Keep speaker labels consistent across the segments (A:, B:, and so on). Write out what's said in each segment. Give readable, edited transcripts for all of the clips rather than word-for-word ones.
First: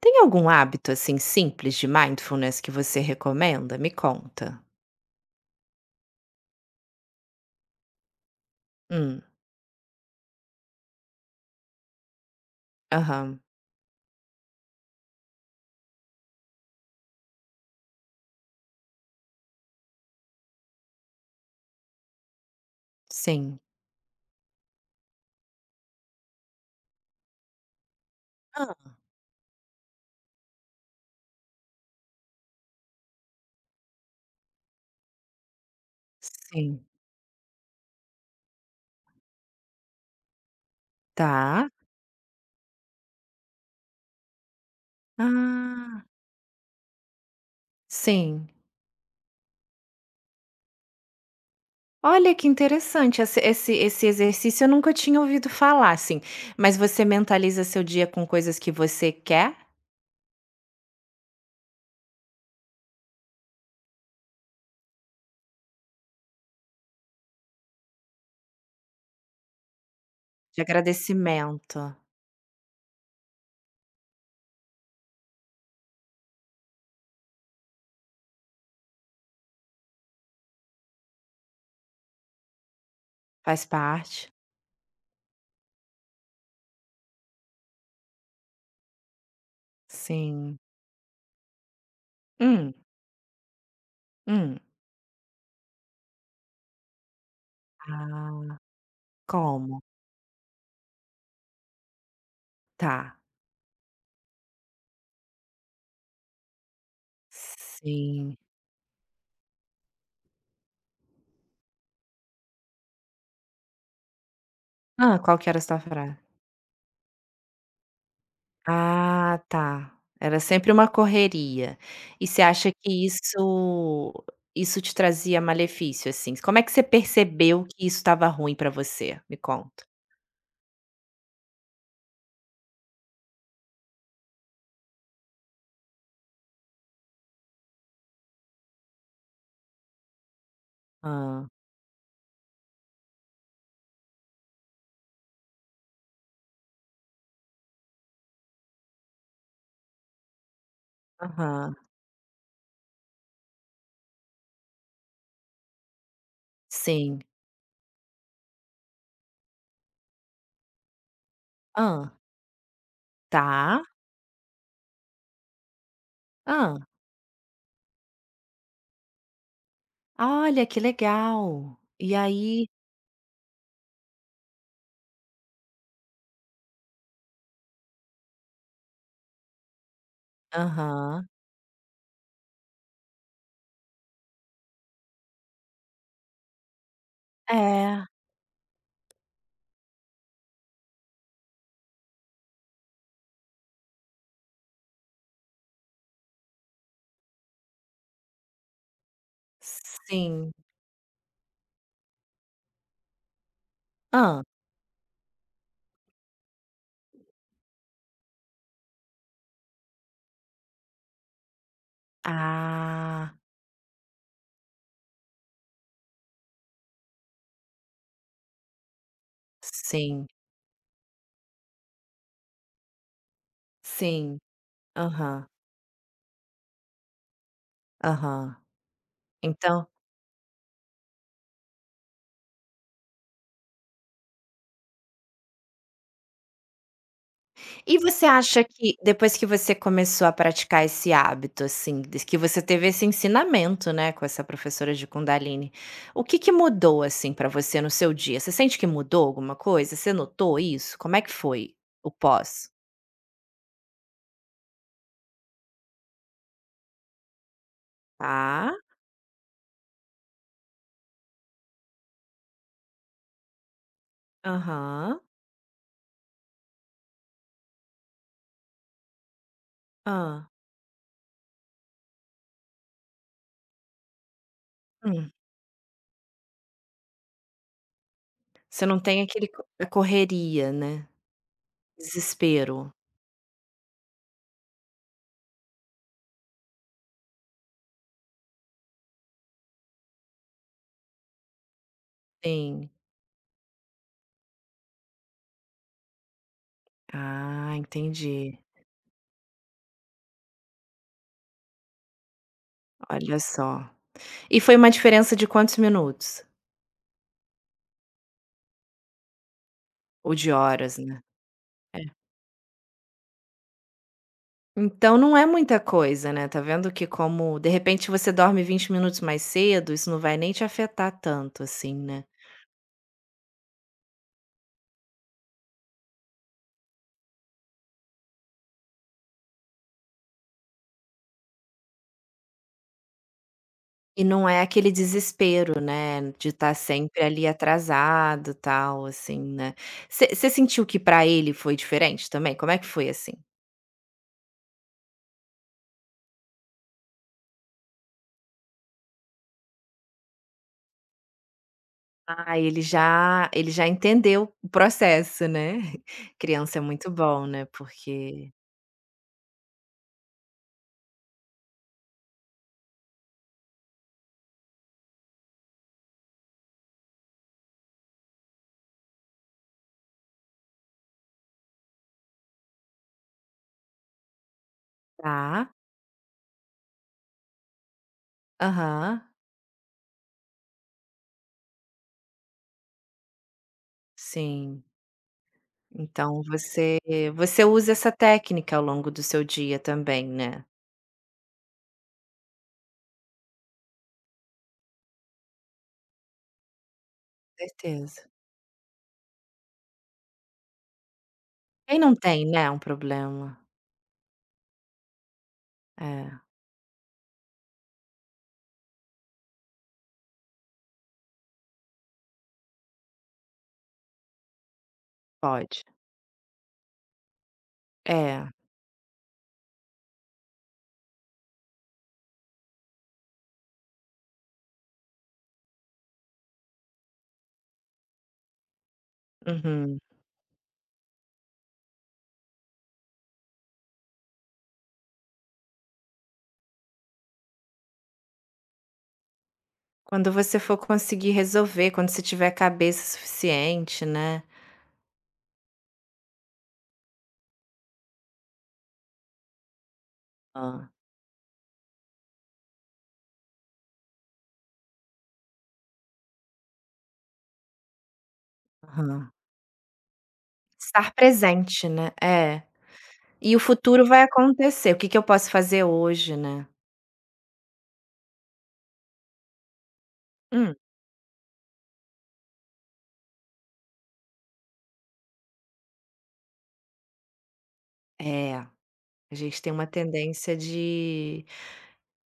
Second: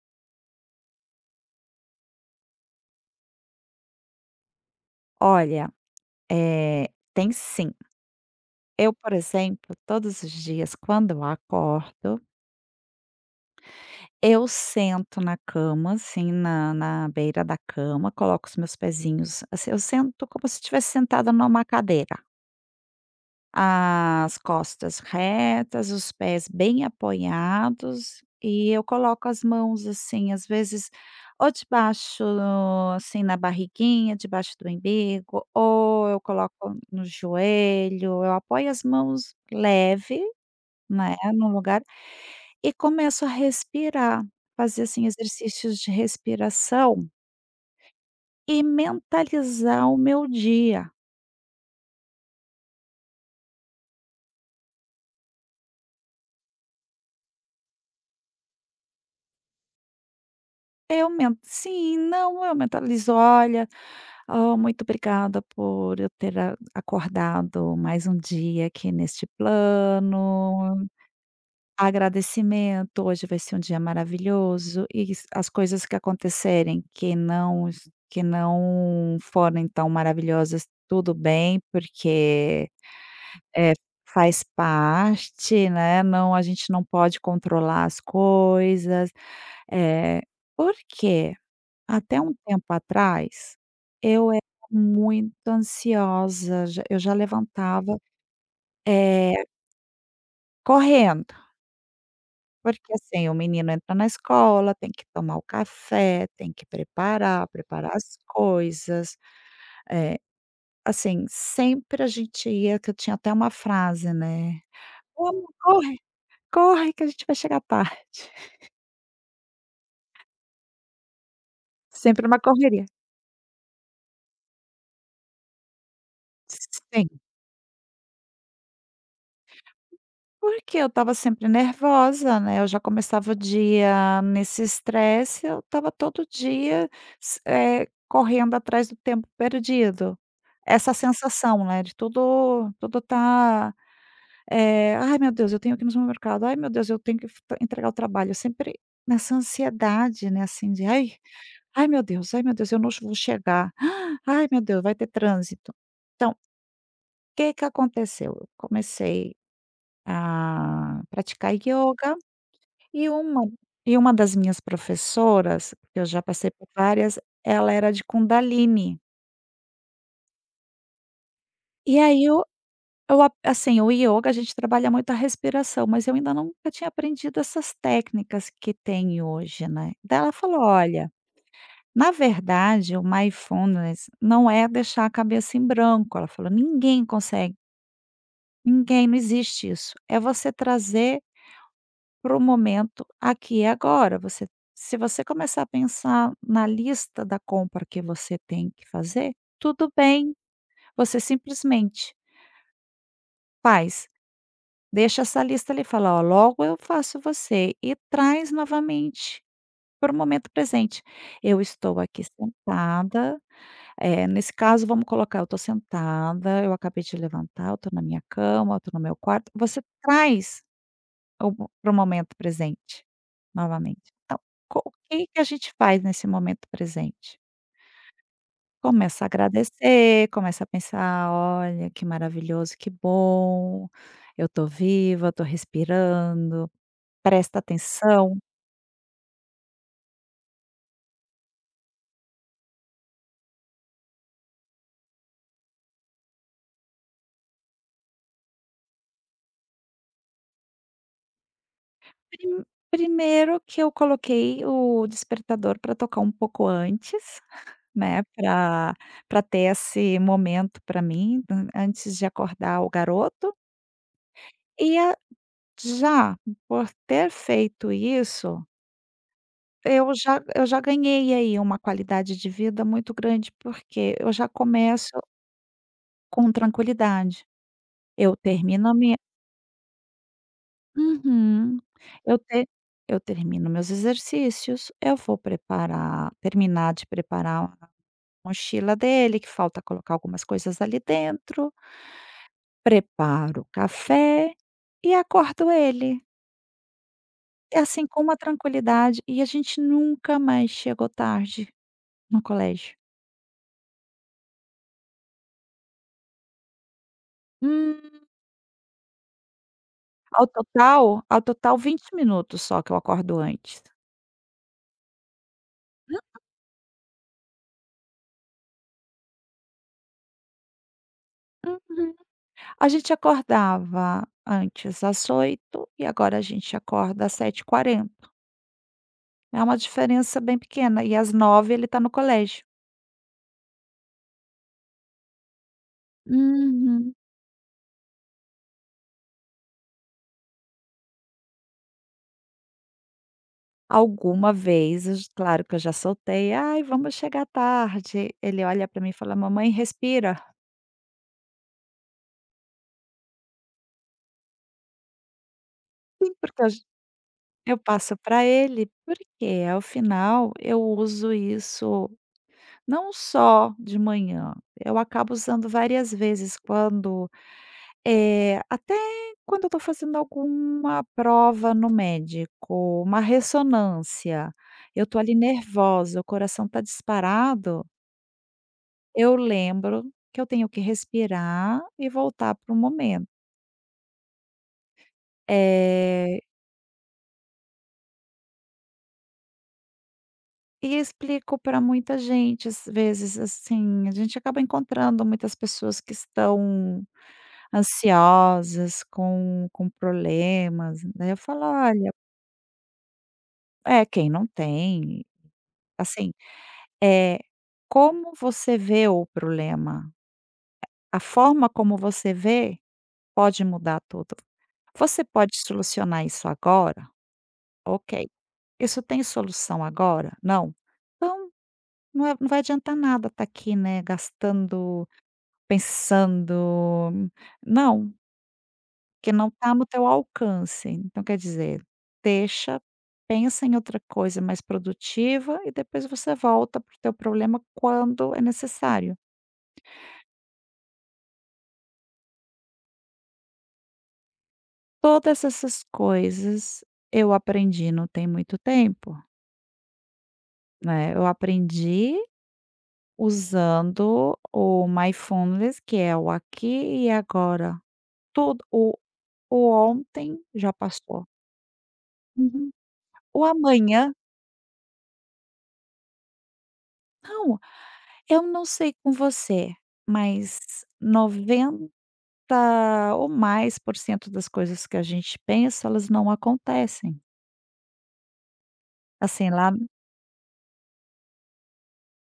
A: Tem algum hábito, assim, simples de mindfulness que você recomenda? Me conta.
B: Olha, eh, tem sim. Eu, por
A: Hum,
B: exemplo, todos os dias quando eu acordo,
A: aham.
B: eu sento na cama, assim, na beira da cama, coloco os meus pezinhos assim, eu sento como se estivesse sentada numa cadeira.
A: Sim.
B: As costas retas, os pés bem apoiados e
A: Hã.
B: eu coloco as mãos, assim, às vezes, ou debaixo, assim, na barriguinha, debaixo do umbigo, ou eu coloco
A: Sim.
B: no joelho, eu apoio as mãos leve, né, no
A: Tá.
B: lugar e começo a respirar, fazer, assim, exercícios de
A: Ah,
B: respiração
A: sim.
B: e mentalizar o meu dia.
A: Olha que interessante esse exercício, eu nunca tinha ouvido falar, assim. Mas você mentaliza seu dia com coisas que você quer?
B: Não, eu mentalizo: "Olha, oh, muito obrigada por eu ter a acordado mais um dia aqui neste
A: De
B: plano.
A: agradecimento.
B: Agradecimento, hoje vai ser um dia maravilhoso", e s as coisas que acontecerem que não es que não forem tão maravilhosas, tudo bem, porque,
A: Faz
B: é
A: parte?
B: faz parte, né, a gente não pode controlar as coisas. é
A: Sim.
B: por quê? Até um tempo
A: Hum,
B: atrás, eu era
A: hum.
B: muito ansiosa, já eu já levantava,
A: Ah,
B: eh,
A: como?
B: correndo, porque
A: Tá.
B: assim, o menino entra na escola, tem que tomar o café, tem que preparar as
A: Sim.
B: coisas, eh, assim, sempre a gente ia que eu tinha até uma frase, né:
A: Ah. Qual
B: "Vamos,
A: que era a sua
B: corre,
A: frase?
B: corre que a gente vai chegar tarde".
A: Ah, tá. Era sempre uma correria. E
B: Sempre uma
A: você acha
B: correria.
A: que isso te trazia malefício, assim? Como é que você
B: Sim.
A: percebeu que isso estava ruim pra você? Me conta.
B: Porque eu estava sempre nervosa, né, eu já começava o dia nesse estresse, eu estava todo dia correndo atrás do tempo perdido. Essa
A: Ah,
B: sensação, né, de tudo tá, "Ai meu Deus, eu tenho que ir no supermercado. Ai meu Deus, eu tenho que f entregar o trabalho". Eu sempre nessa ansiedade, né, assim de: "Ai,
A: aham.
B: ai meu Deus, eu não vou chegar. Ai meu Deus, vai ter trânsito". Então,
A: Sim.
B: o que que aconteceu? Eu comecei a praticar
A: Ah,
B: yoga. E uma
A: tá.
B: e uma das minhas professoras, que eu já passei por
A: Ah,
B: várias, ela era de Kundalini.
A: olha, que legal.
B: E
A: E
B: aí
A: aí
B: o ioga a gente trabalha muito a respiração, mas eu ainda nunca tinha aprendido essas técnicas que tem hoje, né. Daí ela falou: "Olha,
A: aham.
B: na verdade o mindfulness não é deixar a cabeça em branco", ela falou: "Ninguém consegue,
A: É.
B: ninguém, não existe isso. É você trazer para o momento aqui e agora. Você Se você começar a pensar na lista da compra que você tem que fazer, tudo bem,
A: Sim.
B: você simplesmente faz.
A: Ah,
B: Deixa essa lista ali, fala: "Ó, logo eu faço você", e traz novamente para o momento presente. Eu estou aqui
A: ah,
B: sentada, nesse caso vamos colocar, eu estou sentada, eu acabei de levantar, eu estou na minha cama, eu estou no meu quarto. Você
A: sim,
B: traz Ou para o momento presente, novamente. Então,
A: sim.
B: co o que que a
A: Aham,
B: gente faz nesse momento presente?
A: aham.
B: Começa a
A: Então
B: agradecer, começa a pensar: "Olha, que maravilhoso, que bom, eu estou viva, estou respirando", presta
A: e você
B: atenção.
A: acha que depois que você começou a praticar esse hábito, assim, des que você teve esse ensinamento, né, com essa professora de Kundalini, o que que mudou, assim, pra você no seu dia? Você sente que mudou alguma coisa? Você notou isso? Como é que foi o
B: Pri
A: pós?
B: Primeiro que eu coloquei o despertador para tocar um pouco antes, né,
A: Tá,
B: para ter esse momento para mim, an antes de acordar o garoto, e
A: aham.
B: Já, por ter feito isso,
A: Ah.
B: eu já ganhei aí uma qualidade de vida muito grande, porque eu já começo
A: Hum.
B: com tranquilidade. Eu
A: Você
B: termino a
A: não
B: minha
A: tem aquele co a correria, né,
B: Uhum. Eu te
A: desespero.
B: eu termino meus exercícios, eu vou preparar terminar de preparar a mochila dele, que falta colocar algumas coisas ali dentro,
A: Sim.
B: preparo o café e acordo ele.
A: Ah,
B: É assim, com uma
A: entendi.
B: tranquilidade, e a gente nunca mais chegou tarde. No colégio.
A: Olha só. E foi uma diferença de quantos minutos?
B: Hum.
A: Ou de horas, né? É.
B: Ao total 20 minutos só que eu acordo antes.
A: Então não é muita
B: Hum,
A: coisa, né, tá vendo que como de repente você dorme 20 minutos mais cedo, isso não vai nem te afetar tanto assim,
B: Uhum.
A: né.
B: A gente acordava antes às 8 e agora a gente acorda às 7h40. É uma diferença bem pequena e às 9 ele está no colégio.
A: E não é aquele desespero, né, de estar
B: Uhum.
A: sempre ali atrasado, tal, assim, né. Você sentiu que pra ele foi diferente também? Como é que foi assim?
B: Alguma vez, eu j claro que eu já soltei: "Ai, vamos chegar tarde". Ele olha para mim e fala: "Mamãe, respira".
A: Ah, ele já entendeu o processo, né.
B: Sim, porque
A: Criança é muito bom, né,
B: eu passo para
A: porque
B: ele, porque ao final eu uso isso não só de manhã, eu acabo usando várias vezes quando, até quando eu estou fazendo alguma prova no médico, uma ressonância, eu estou ali
A: tá.
B: nervosa, o coração está disparado,
A: Aham,
B: eu lembro que eu tenho que respirar e voltar para o momento.
A: sim.
B: Eh
A: Então você usa essa técnica ao longo do seu dia também, né?
B: E explico para muita gente, às vezes, assim, a gente acaba encontrando muitas pessoas que estão
A: Certeza.
B: ansiosas, com problemas, daí eu falo:
A: Quem
B: "Olha".
A: não tem, né, um problema?
B: É, quem não tem, assim,
A: É,
B: é como você vê o problema, a forma como você vê pode mudar tudo. Você pode
A: pode.
B: solucionar isso agora? Ok.
A: É,
B: Isso tem solução agora? Não? Então, não vai adiantar nada estar aqui, né, gastando Pensando não, que não está no
A: uhum.
B: teu alcance. Então quer dizer, deixa, pensa em outra coisa mais produtiva e depois você volta para o teu problema quando é necessário.
A: Quando você for conseguir resolver, quando você tiver cabeça suficiente, né.
B: Todas essas coisas eu aprendi não tem muito tempo,
A: Hã,
B: né, eu aprendi usando o mindfulness, que é o aqui e agora. Tudo o
A: aham.
B: O ontem já
A: Estar
B: passou.
A: presente, né. É.
B: Uhum. O
A: E o futuro
B: amanhã
A: vai acontecer, o que que eu posso fazer hoje, né.
B: não. Eu não sei com você, mas
A: Hum.
B: 90% ou mais das coisas que a gente pensa, elas não acontecem.
A: É, a
B: Assim
A: gente tem
B: lá
A: uma tendência de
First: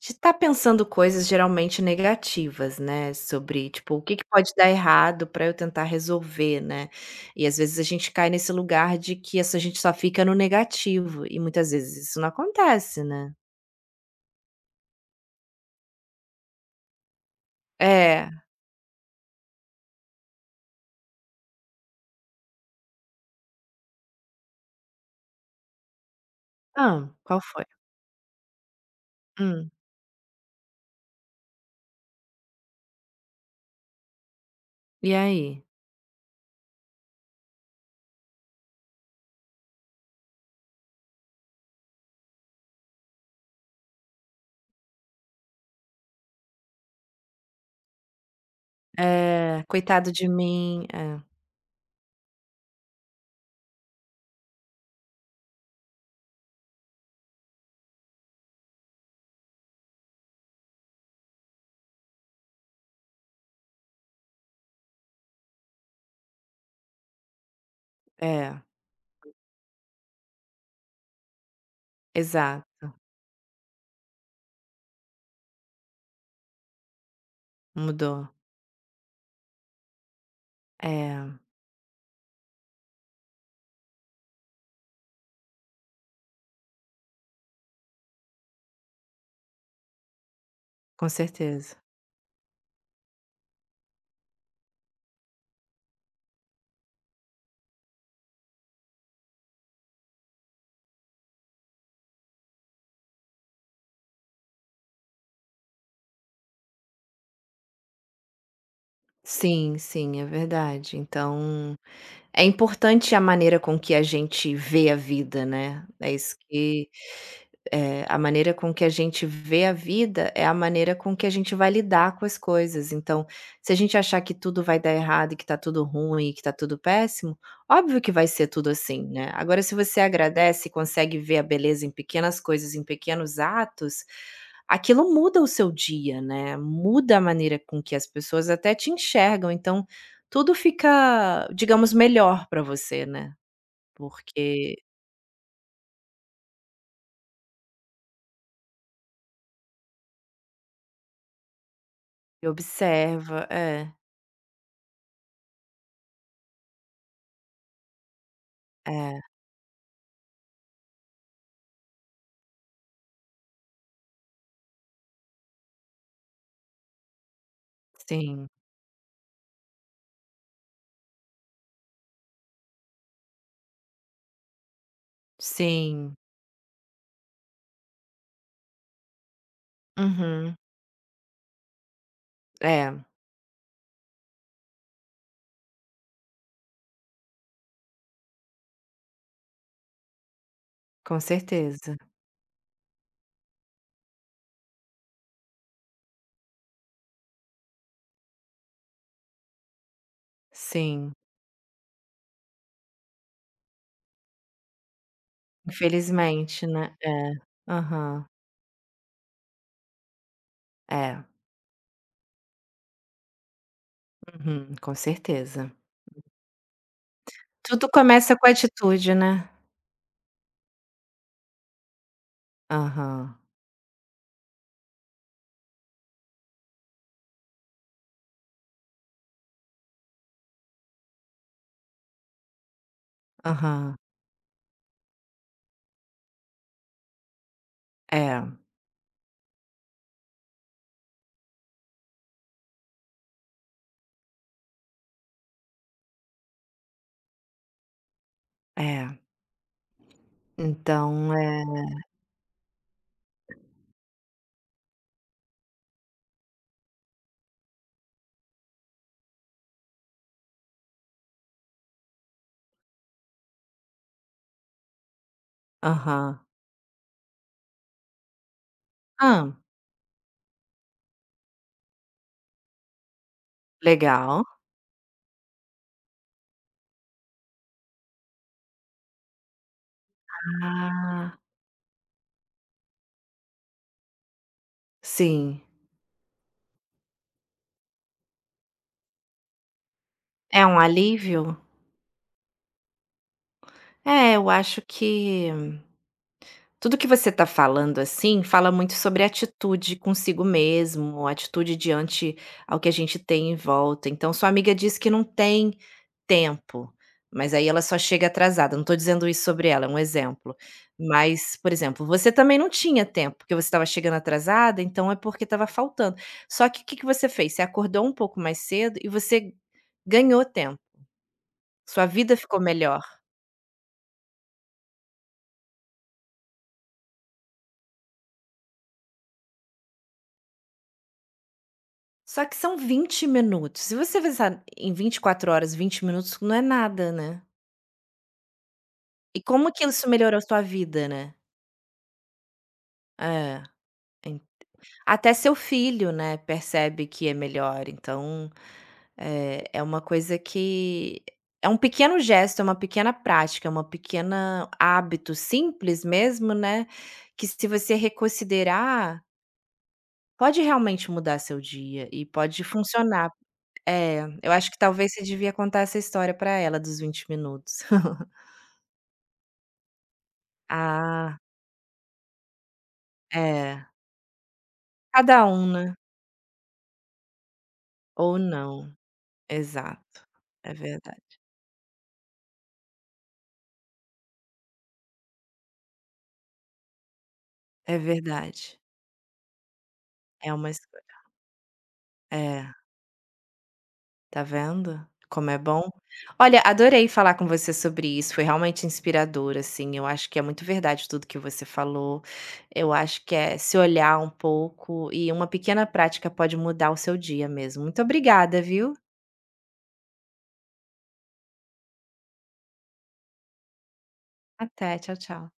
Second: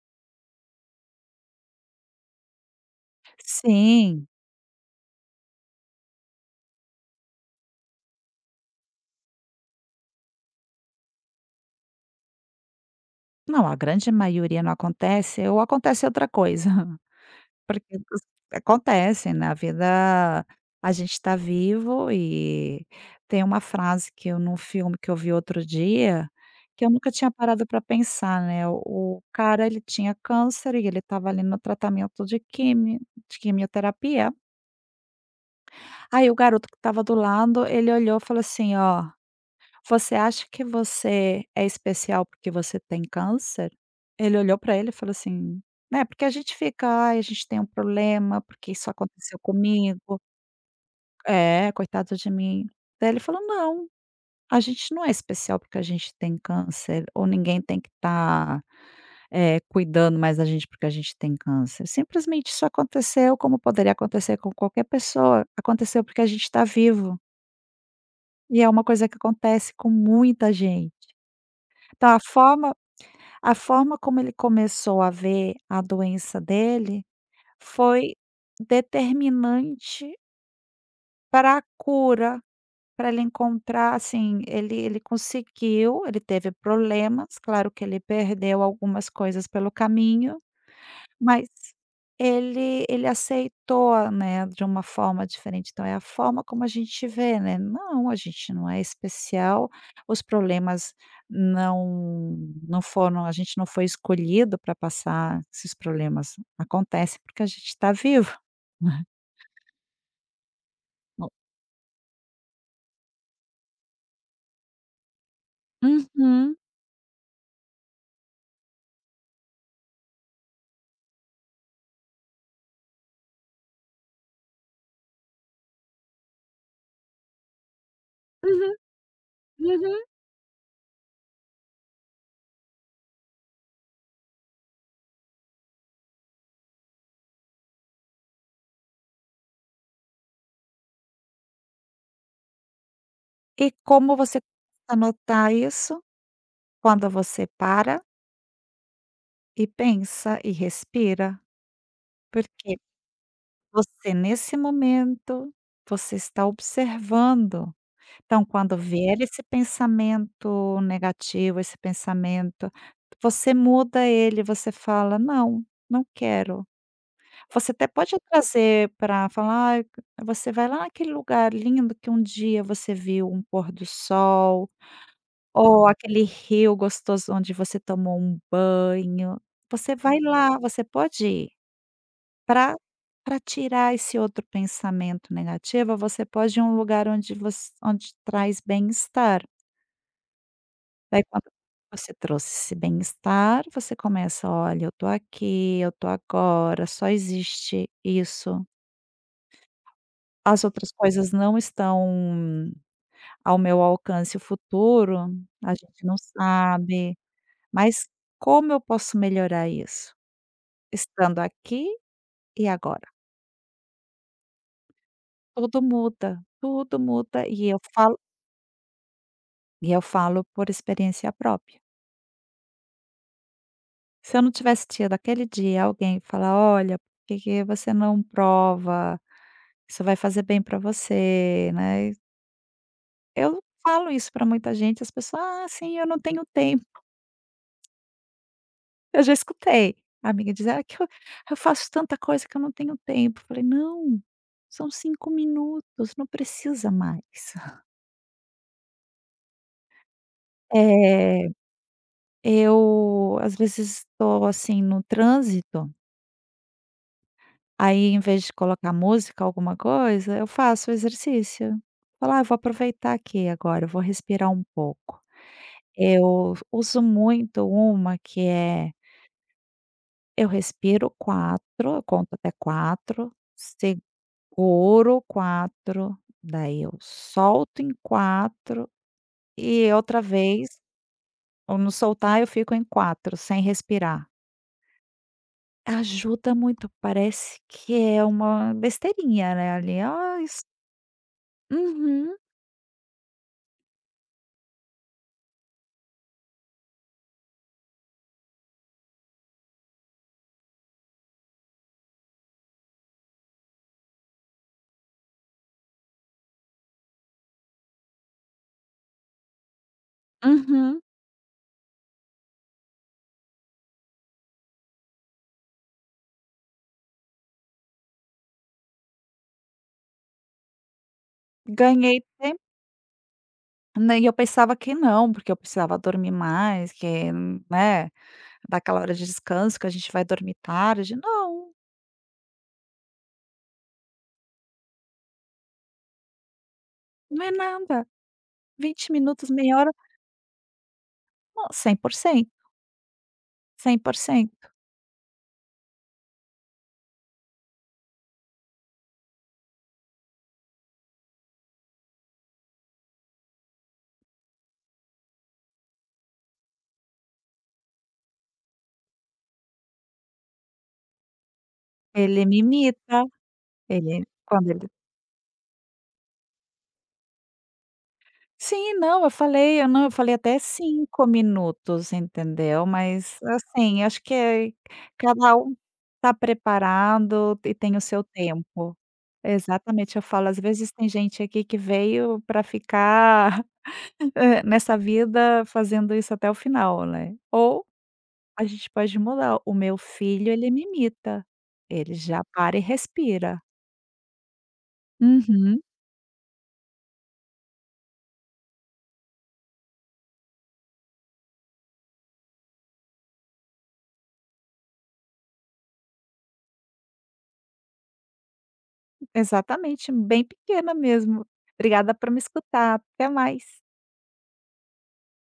A: De estar pensando coisas geralmente negativas, né, sobre tipo: "O que que
B: Sim.
A: pode dar errado para eu tentar resolver", né. E às vezes a gente cai nesse lugar de que essa gente só fica no negativo e muitas vezes isso não acontece, né.
B: Não, a grande maioria não acontece ou acontece outra coisa. Porque os
A: É.
B: Acontece, na vida a gente está vivo e tem uma frase que eu num filme que eu vi outro dia, que eu
A: Ah,
B: nunca tinha
A: qual foi?
B: parado para pensar, né, o cara
A: Hum,
B: ele tinha câncer e ele estava ali no tratamento de quimi de quimioterapia,
A: e aí?
B: aí o garoto que estava do lado, ele olhou e falou assim: "Ó, você acha que você é especial porque você tem câncer?" Ele olhou pra ele e falou assim, né, porque a gente fica: "Ai, a gente tem um problema, porque isso aconteceu
A: É, coitado
B: comigo.
A: de mim. É,
B: É, coitado de mim". Daí ele falou: "Não, a gente não é especial porque a gente tem câncer, ou ninguém tem que estar, cuidando mais da gente porque a gente tem câncer. Simplesmente isso aconteceu como poderia acontecer com qualquer pessoa, aconteceu porque a gente está vivo,
A: é,
B: e é uma coisa que acontece com muita gente". Então
A: exato,
B: a forma como ele começou a ver a doença dele foi
A: mudou.
B: determinante
A: É,
B: para a cura, para ele encontrar, assim, ele conseguiu, ele teve problemas, claro que ele perdeu algumas coisas pelo caminho,
A: com
B: mas
A: certeza.
B: ele aceitou, né, de uma forma diferente, então é a forma como a gente vê, né, não, a gente não é especial, os problemas não não foram a gente não foi escolhido para passar esses problemas, acontece porque a gente está vivo, né.
A: Sim, sim, é verdade.
B: Bom.
A: Então é importante a maneira com que a gente vê a vida, né. É isso
B: Uhum,
A: que eh, a maneira com que a gente vê a vida é a maneira com que a gente vai lidar com as coisas. Então, se a gente achar que tudo vai dar errado e que tá tudo ruim e que tá tudo péssimo, óbvio que vai ser tudo
B: uhum,
A: assim, né. Agora se
B: uhum.
A: você agradece e consegue ver a beleza em pequenas coisas, em pequenos atos, aquilo muda o seu dia, né, muda a maneira com que as pessoas até te enxergam. Então, tudo fica, digamos, melhor pra você, né,
B: E como você começa
A: porque
B: a notar isso? Quando você para e pensa e respira,
A: você
B: porque
A: observa é,
B: você, nesse momento, você está observando. Então, quando vier
A: é,
B: esse pensamento negativo, você muda ele, você fala: "Não, não quero". Você até pode
A: sim,
B: trazer para falar: "Ai, você vai lá naquele lugar lindo que um dia você viu um pôr do sol, ou
A: sim.
B: aquele rio gostoso onde você tomou um banho". Você vai
A: Uhum.
B: lá, você pode ir para
A: É,
B: para tirar esse outro pensamento negativo, você pode ir a um lugar onde traz bem-estar.
A: com
B: Daí quando
A: certeza.
B: você trouxe esse bem-estar, você começa: "Olha, eu tô aqui, eu tô agora, só existe isso. As outras
A: Sim,
B: coisas não estão ao meu alcance. O futuro a gente não
A: infelizmente, né.
B: sabe,
A: É.
B: mas
A: Aham.
B: como eu posso melhorar isso?
A: É.
B: Estando aqui e agora".
A: Uhum, com certeza.
B: Tudo muda,
A: Tudo começa com atitude, né.
B: e eu falo por experiência própria.
A: Aham,
B: Se eu não tivesse tido aquele dia alguém falar: "Olha, por que que você não prova? Isso vai fazer bem para você", né. Eu
A: aham.
B: falo isso para muita gente, as pessoas: "Ah, sim, eu não tenho tempo".
A: É,
B: Eu já escutei a amiga dizer: "Ah, que eu faço tanta coisa que eu não tenho tempo". Eu falei: "Não, são 5 minutos, não precisa mais".
A: é. Então
B: Eh,
A: é
B: eu às vezes estou, assim, no trânsito. Aí, em vez de colocar música, alguma coisa, eu faço exercício. Falo: "Ah, vou aproveitar aqui agora, eu vou respirar um pouco".
A: aham.
B: Eu uso muito uma que é:
A: Hã,
B: eu respiro 4, eu conto até 4, seguro
A: legal.
B: 4, daí eu solto em 4 e outra vez,
A: Ah,
B: ou no soltar, eu fico em 4 sem respirar.
A: sim.
B: Ajuda muito, parece que é uma besteirinha, né, ali, ah, isso.
A: É um alívio?
B: Uhum.
A: É, eu acho que tudo que você está falando, assim, fala muito sobre atitude consigo mesmo, atitude diante ao que a gente tem em volta. Então, sua amiga diz que não tem tempo, mas aí ela só chega atrasada. Não estou dizendo isso sobre ela, é um exemplo.
B: Uhum.
A: Mas, por exemplo, você também não tinha tempo, porque você estava chegando atrasada, então é porque estava faltando. Só que o que que você fez? Você acordou um pouco mais cedo e você ganhou tempo. Sua
B: Ganhei
A: vida ficou
B: tempo,
A: melhor.
B: né, e eu pensava que não, porque eu precisava dormir mais, que, né, daquela hora de descanso que a gente vai dormir tarde. Não,
A: Só que são 20 minutos. Se você pensar em 24 horas, 20 minutos não é nada, né.
B: não é nada. vinte
A: E
B: minutos,
A: como
B: meia
A: que
B: hora,
A: isso melhorou sua vida, né.
B: não,
A: É,
B: cem por
A: en
B: cento
A: até seu filho, né, percebe que é melhor, então, eh, é uma coisa que é um pequeno gesto, é uma pequena prática, é uma pequena hábito simples mesmo, né, que se você reconsiderar, pode realmente mudar seu dia e
B: Ele me
A: pode
B: imita,
A: funcionar.
B: ele
A: É, eu
B: quando
A: acho que
B: ele
A: talvez você devia contar essa história pra ela dos 20 minutos.
B: Sim, não, eu falei eu não, eu falei até cinco
A: Ah,
B: minutos, entendeu. Mas,
A: é.
B: assim, acho que é
A: Cada
B: cada
A: um,
B: um,
A: né,
B: está preparado e tem o seu
A: ou não.
B: tempo. Exatamente, eu
A: Exato.
B: falo, às
A: É
B: vezes tem
A: verdade,
B: gente aqui que veio para ficar, nessa vida fazendo isso até o final, né. Ou
A: é
B: a
A: verdade.
B: gente pode mudar, o meu filho
A: É
B: ele
A: uma
B: me
A: escolha.
B: imita, ele já
A: É,
B: para e respira.
A: tá vendo como é
B: Uhum,
A: bom? Olha, adorei falar com você sobre isso, foi realmente inspirador, assim, eu acho que é muito verdade tudo que você falou. Eu acho que é se olhar um pouco e uma pequena prática pode mudar o seu dia mesmo. Muito obrigada, viu?
B: exatamente, bem pequena mesmo. Obrigada por me escutar, até mais.
A: Até, tchau, tchau.